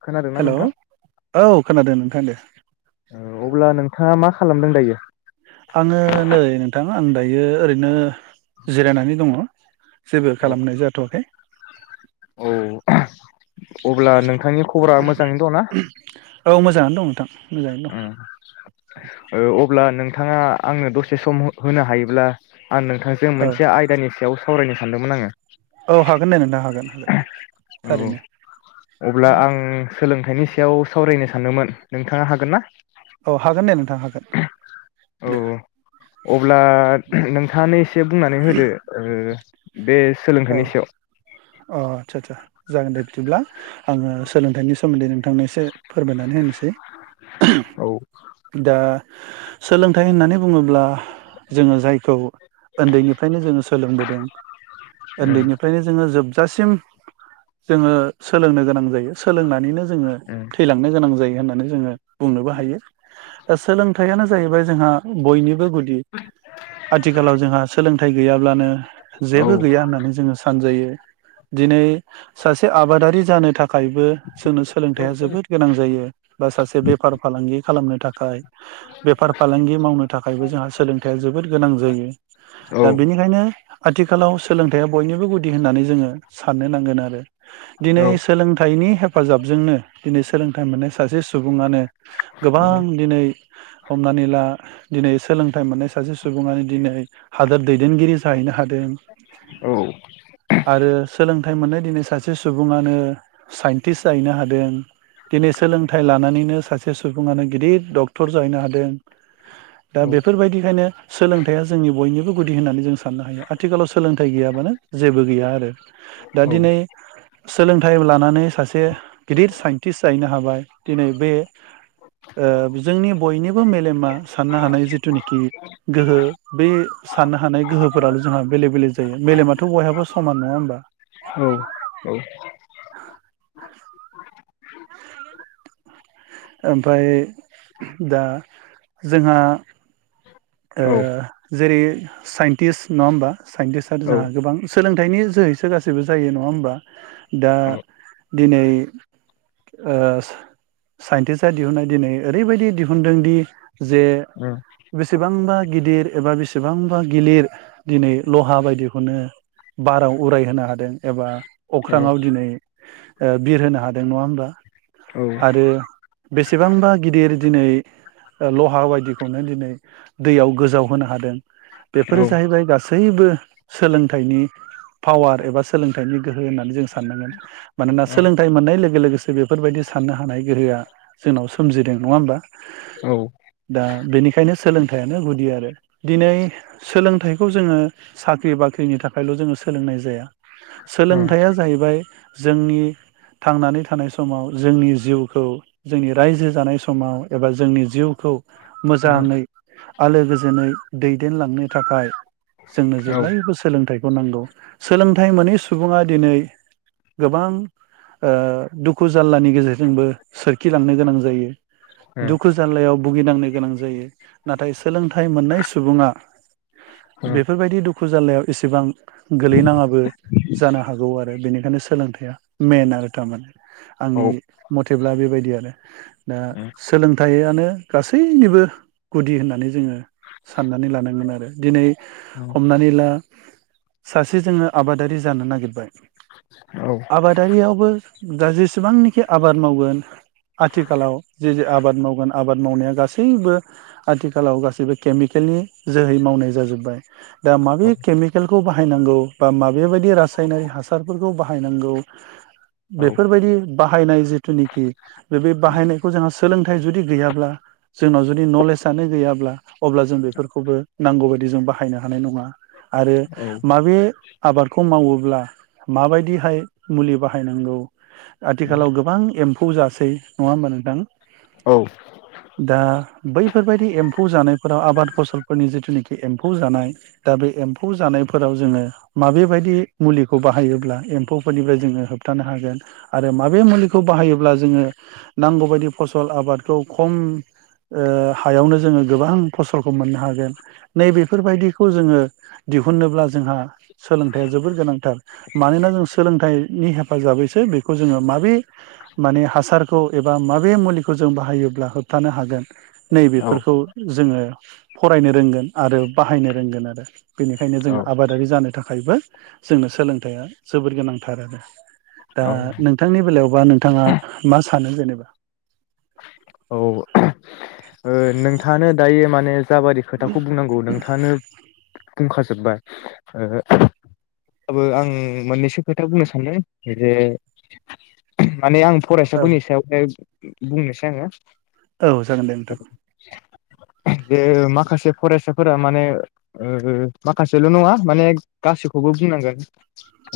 [inaudible] खोनादोंना हेलौ नोंथां। औ खोनादों नोंथाङा दे। औ अब्ला नोंथाङा मा खालामदों दायो। आङो नै नोंथां आं दायो ओरैनो जिरायनानै दङ जेबो औ खालामनाय जाथ'वाखै औ। अब्ला नोंथांनि खबरा मोजाङैनो दं ना दंथां। अब्ला नों। नोंथाङा आंनो दसे सम होनो हायोब्ला। आं नोंथांजों औ मोनसे आयदानि सायाव स सावरायनो सानदोंमोन आङो। औ हागोन दे नोंथां हागोन हागोन औ थारैनो। बिनि सायाव सावरायनो सानदोंमोन नोंथाङा हाग हागोन ना औ हागोन दे नोंथां हागोन औ दे अब्ला नोंथांनि एसे बुंनानै होदो ओ बे औ सोलोंथाइनि सायाव अ आदसासा जागोन दे बिदिब्ला आङो सोलोंथाइनि सोमोन्दै नोंथांनो एसे फोरमायनानै होनोसै। औ दा सोलोंथाइ होननानै बुङोब्ला जोङो जायखौ ओन्दैनिफ्रायनो जोङो सोलोंबोदों उम ओन्दैनिफ्रायनो जोङो जोब दासिम जोङो सोलोंनो गोनां जायो सोलोंनानैनो जों जोङो उम थैलांनो गोनां जायो होननानै जोङो बुंनोबो हायो ओ सोलोंथाइयानो जाहैबाय जोंहा बयनि बो गुदि आथिखालाव जोंहा सोलोंथाइ गैयाब्लानो औ जेबो गैया होननानै जोङो सानजायो। दिनै सासे आबादारि जानो था खायबो सोनो सोलोंथाइया जोबोद गोनां जायो बा सासे बेफार फालांगि खालामनो थाखाय बेफार फालांगि मावनो थाखायबो जोंहा सोलोंथाइया जोबोद गोनां जायो औ दा बेनिखायनो आथिखालाव सोलोंथाइया बयनिबो गुदि दि होननानै जोङो साननो नांगोन आरो औ दिनै सोलोंथाइनि हेफाजाबजोंनो दिनै सोलोंथाइ मोननाय सासे सु सुबुङानो गोबां दिनै हमनानै ला दिनै सोलोंथाइ मोननाय सासे सुबुङानो दिनै हादोर दैदेनगिरि जाहैनो हादों औ आरो सोलोंथा थाइ मोनाय दिनै सासे सुबुङानो साइनटिस जायैनो हादों दिनै सोंलोंथाइ लानानैनो सासे सु सुबुङानो गिदिर डक्ट टर जायैनो हादों दा औ बेफोरबायदिखायनो सोलोंथाइया जोंनि बयनिबो गुदि होननानै जों साननो हायो आथिखालाव सोलोंथाइ गैयाबानो जेबो गैया आरो दा औ दिनै सोलोंथाइ लानानै सासे गिदिर साइन्टिस जायैनो हाबाय। दिनै बे जोंनि बयनिबो मेलेमा साननो हानाय जिथुनिखि गोहो बे साननो हानाय गोहोफोराल' जोंहा बेले बेलेग जायो मेलेमाथ' बयहाबो समान नङा होमबा। औ [inaudible] ओमफाय दा जोंहा ओ औ जेरै सायेन्टिस नङा होमबा सायेन्टिस [unintelligible] औ जोंहा गोबां सोलों थाइनि जोहैसो गासैबो जायो नङा होमबा दा औ दिनै ओस सायेन्टिस्टआ दिहुननाय दिनै ओरैबायदि दिहुनदों दि जे औ बेसेबांबा गिदिर एबा बेसेबांबा गिलिर दिनै लहा बायदिखौनो बाराव उरायहोनो हादों एबा औ अख्राङाव दिनै ओ बिर होनो हादों नङा होमबा औ आरो बेसेबांबा गिदिर दिनै ओ लहा बायदिखौनो दिनै दैयाव गोजाव होनो हादों औ बेफोर जाहैबाय गासै गासैबो सोलोंथाइनि पावार एब सोलों दानि गो होननानै जों साननांगोन मानोना औ सोलोंथाइ मोननाय लोगो लोगो बेफोरबायदि साननो हानाय गोहोआ जोंनाव सोमजिदों नङा होमबा ओ दा बेनिखायनो सोलोंथायानो गुदि आरो दिनै सोलों थाइखौ जोङो साख्रि बाख्रिनि थाखायल' जोङो सोलोंनाय जाया ओ सोलोंथाया जाहैबाय जोंनि थांनानै थानाय समाव जोंनि जिउखौ जोंनि रायजो जानाय समाव एबा जोंनि जिउखौ औ मोजाङै आलो गोजोनै दैदेनलांनो थाखाय जोंनो जेब्लायबो सोलोंथाइ अ नंगौ सोलोंथाइ मोनै सुबुङा दिनै गोबां ओ दुखु जारलानि गेजेरजोंबो सोर खिलांनो गोनां जायो दुखु जारलायाव भुगिनांनो गोनां जायो नाथाय सोलोंथाइ मोननाय सुबुङा बेफोरबायदि दुखु जाल्लायाव बेसेबां गोलैनाङाबो जानो हागौ आरो बेनि बेखायनो सोलोंथाइया मेन आरो तारमाने। आंनि मथेब्ला बेबायदि दा सोलोंथाइ थाइयोयानो गासैनिबो गुदि होननानै जोङो साननानै लानांगोन आरो दिनै हमनानै ला। सासे जोङो आबादारि जानो नागिरबाय। ओ आबादारियावबो। दा जेसेबांनोखि आबाद मावगोन। आथिखालाव जेजो आबाद मावगोन आबाद मावनाया गासैबो आथिखालाव गासैबो केमिकेलनि जोहै मावनाय जाजोब्बाय। दा माबे केमिकेल। खौ बाहायनांगौ बा माबे बायदि रासायनारि हासारफोरखौ बाहायनांगौ। बेफोरबायदि बाहायनाय जिथुनिखि। बे बे बाहायनायखौ जोंस सोलोंथाइ जुदि गैयाब्ला जोंनाव जुदि नलेजयानो गैयाब्ला। अब्ला जों बेफोरखौबो। नांगौबायदि जों बाहायनो हानाय नङा। आरो माबे। आबादखौ मावोब्ला माबायदिहाय मुलि बाहायनांगौ। आथिखालाव गोबां एम फौ जासै नङा होमबा नोंथां? ओ औ ओ दा बैफोरबायदि एम्फौ जानायफोराव आबाद फसलफोरनि जिथुनिखि। बे एम्फौ जानाय दा बे एम्फौ जानायफोराव जोङो माबे बायदि मुलिखौ बाहायोब्ला एम्फौफोरनिफ्राय जोङो होबथानो हागोन आरो माबे मुलिखौ बाहायो ब्ला जोङो नांगौबायदि फसल आबादखौ खम ओ हायावनो जोङो गोबां फसलखौ मोननो हागोन नैबेफोरबायदिखौ जोङो दिहुनोब्ला जोंहा सोलोंथाइया जोबोर गोनांथार मानोना जों सोलोंथाइ नि हेफाजाबैसो बेखौ जोङो माबे माने हासारखौ एबा माबे मुलिखौ जों बाहायोब्ला होबथानो हागोन। औ नैबेफोरखौ जोङो। फरायनो रोंगोन आरो बाहायनो रोंगोन आरो। बेनिखायनो औ जोङो आबादारि जानो थाख खायबो जोंनो सोलोंथाइया जोबोर गोनांथार आरो दा औ नोंथांनि बेलायावब बानो थाङा मा सानो जेनेबा। औ ओ नोंथाङानो दायो माने जाबादि खोथाखौ बुंनांगौ नोंथाङानो बुंखाजोबबाय ओ ब्लाबो आं मोननैसो खोथा बुंनो सानदों जे माने आं औ फरायसाफोरनि सायावहाय। बुंनोसै आङो। औ जागोन दे नोंथां। बेे माखासे फरायसाफोरा माने ओ माखासेल' नङा माने गासैखौबो बुंनांगोन।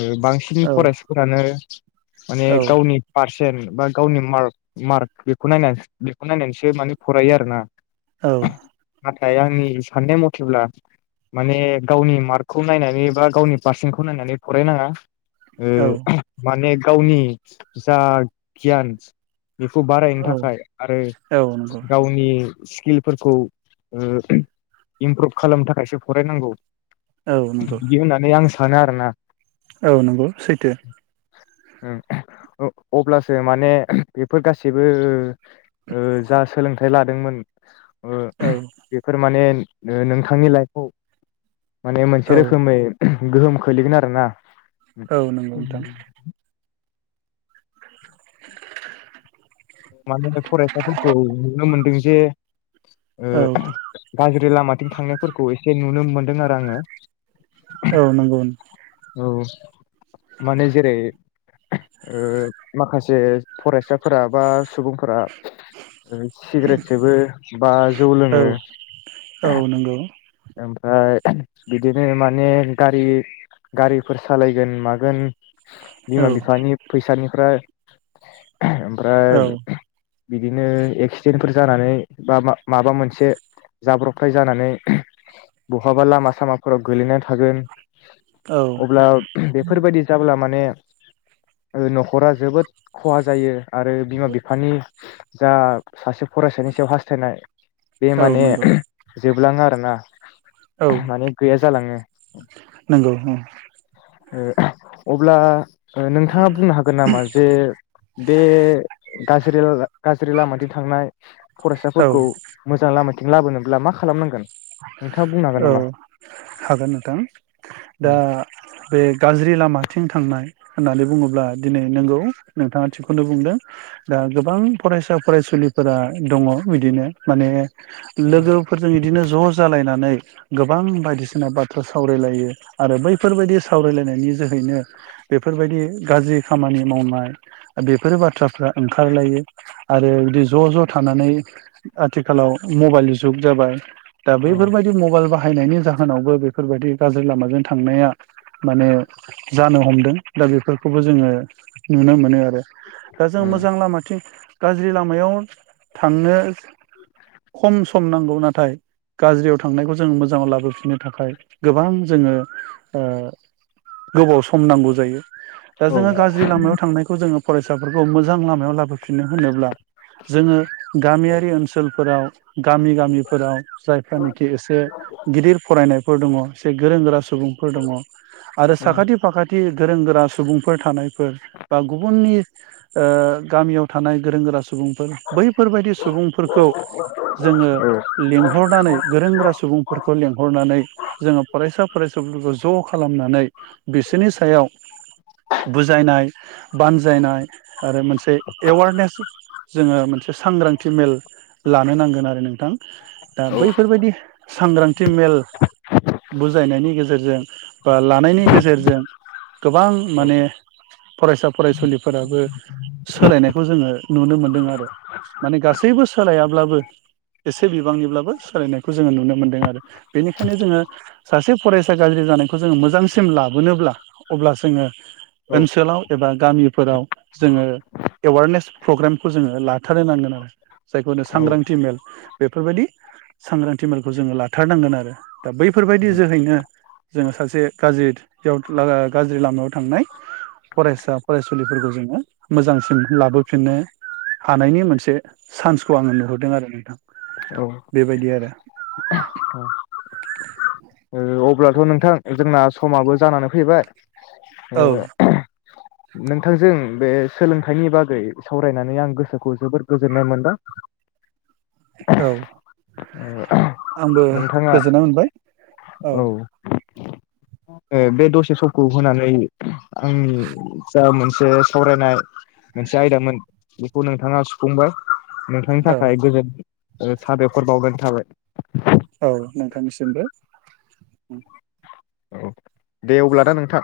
ओ बांसिन औ फरायसाफोरानो। [inaudible] माने औ गावनि फार [unintelligible] बा गावनि मार्क मार बेखौ नायनानैसो बेखौ नायनानैसो माने फरायो आरो ना। औ। थाय आंनि साननाय मथेब्ला माने गावनि मार्कखौ नायनानै बा गावनि पारसेन्टखौ नायनानै फरायनाङा। ओ औ माने गावनि जा गियान। बेखौ बारायनो थाखाय। औ औ ओ नंगौ गावनि। स्किलफोरखौ ओ इमप्रुभ खालामनो थाखायसो फरायनांगौ। औ नंगौ बिदि होननानै आं सा सानो आरोना। औ नंगौ सैथो। उम अ-अब्लासो माने बेफोर गासिबो। ओ जा सोलों थाइ लादोंमोन। ओ औ बेफोर माने। ओ नोंथांनि लाइफआव। माने मोनसे औ रोखोमै। गोहोम खोलैगोन आरोना। औ नंगौ नोंथां। माने फरायसाफोरखौ नुनो मोनदों जे ओ औ गाज्रिलामा थिं थांनायफोरखौ एसे नुनो मोनदों आरो आङो औ नंगौ। औ माने जेरै ओ माखासे फरायसाफोरा बा सुबुंफोरा सिगारेट सोबो बा जौ औ लोङो औ नंगौ ओम फ्राय बिदिनो माने गारि गारिफोर सालायगोन मागोन औ बिमा बिफानि फैसानि [unintelligible] ओमफ्राय औ बिदिनो एक्सिडेन्टफोर जानानै बा माबा मोनसे जाब्रबथाय जानानै बहाबा लामा सामाफोराव गोलैनानै थागोन। औ अब्ला बेफोरबायदि जाब्ला माने माने ओ न'खरा जोबोद खहा जायो। आरो बिमा बि बिफानि जा सासे फरायसानि सायाव हास्थायनाय बे औ माने नंगौ जोब लाङो आरोना औ माने गैया जालाङो नंगौ। ओ अब्ला नोंथाङा बुंनो हागोन नामा जे बे गाज्रि गाज्रि लामाथिं थांनाय औ फरायसाफोरखौ मोजां लामाथिं लाबोनो अब्ला मा खालामनांगोन? नोंथाङा बुंनो हागोन औ नामा हागोन नोंथां दा ओ बे गाज्रि लामाथिं थांनाय होननानै बुङोब्ला दिनै नंगौ नोंथाङा थिगखौनो बुंदों दा गोबां फरायसा फरायसुलिफोरा दङ बिदिनो माने लोगोफोरजों बिदिनो ज' ज' नानै गोबां बायदिसिना बाथ्रा सावरायलायो आरो बैफोरबायदि सावरायलायनायनि जोहैनो बेफोरबायदि गाज्रि खामानि मावनाय बेफोर बाथ्राफ्रा ओंखारलायो आरो बिदि ज‌' ज' थानानै आथिखालाव मबाइलनि जुग जाबाय। दा बैफोरबायदि मबाइल बा बाहायनायनि जाहोनावबो बेफोरबायदि गाज्रि लामाजों थांनाया माने जानो हमदों दा बेफोरखौबो जोङो नुनो मोनो आरो। दा जों मोजां लामाथिं गाज्रि लामायाव थांनो खम सम सम नांगौ नाथाय गाज्रियाव थांनायखौ जोङो मोजाङाव लाबोफिननो थाखाय गोबां जोङो ओ गोबाव सम नांगौ जायो दा जोङो गाज्रि लामायाव थांनायखौ जोङो फरायसाफोरखौ मोजां लामायाव लाबोफिननो होनोब्ला जोङो गामियारि ओनसोलफोराव गामि गामिफोराव जाय जानाखि एसे गिदिर फरायनाय फोर दङ एसे गोरों गोरा सुबुंफोर दङ आरो साखाथि फाखाथि गोरों गोरा सुबुंफोर थानायफोर बा गुबुननि ओ गामियाव थानाय गोरों गोरा सु सुबुंफोर बैफोरबायदि सुबुंफोरखौ जोङो लिंहरनानै सोंग्रा सुबुंफोरखौ लेंहरनानै जोङो फराय सा फरायसुलिफोरखौ ज खालामनानै बिसोरनि सायाव बुजायनाय बानजायनाय आरो मोनसे एवारनेस जोङो मोनसे सांग्रांथि मेल लानो नांगोन आरो नोंथां दा बै अब्लाथ' सांग्रांथि मेल बुजायनायनि गेजेरजों जों बा लानायनि गेजेरजों गोबां माने फरायसा फरायसुलिफोराबो सोलायनायखौ जोङो नुनो मोनदों आरो माने गासैबो सोलायाब्लाबो एसे बिबांनिब्लाबो सोलायनायखौ जोङो नुनो मोनदों आरो बेनिखायनो जोङो सासे फरायसा गाज्रि जानायखौ जोङो मोजांसिम लाबोनोब्ला अब्ला जोङो ओनसोलाव एबा गामिफोराव जोङो एवारनेस प्रग्रामखौ जोङो लाथारनो नांगोन आरो जायखौ होनो सांग्रांथि मेल बेफोरबायदि सांग्रांथि मेलखौ जोङो लाथारनांगोन आरो दा बैफोरबायदि जोहैनो जोङो सासे गाज्रियाव गाज्रि लामायाव थांनाय फरायसा फरायसुलिफोरखौ जोङो मोजांसिन लाबोफिननो हानायनि मोनसे चान्सखौ आङो नुहरदों आरो नोंथां। बेबायदि आरो ओ अब्लाथ' नोंथां जोंना समाबो जानानै फैबाय। औ ओ नोंथांजों बे सोलोंथाइनि बागै सावरायनानै आं गोसोखौ जोबोर गोजोननाय मोनदों। औ ओ आंबो नोंथाङा गोजोननाय मोनबाय। औ ओ बे दसे समखौ होनानै आंनि जा मोनसे सावरायनाय मोनसे आयदामोन बेखौ नोंथाङा सुफुंबाय नोंथांनि औ थाखाय गोजोन ओ साबेखर बावनान थाबाय। औ नोंथांनिसिमबो। औ दे अब्ला दा नोंथां।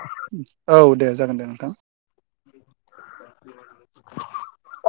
औ दे जागोन दे नोंथां [inaudible]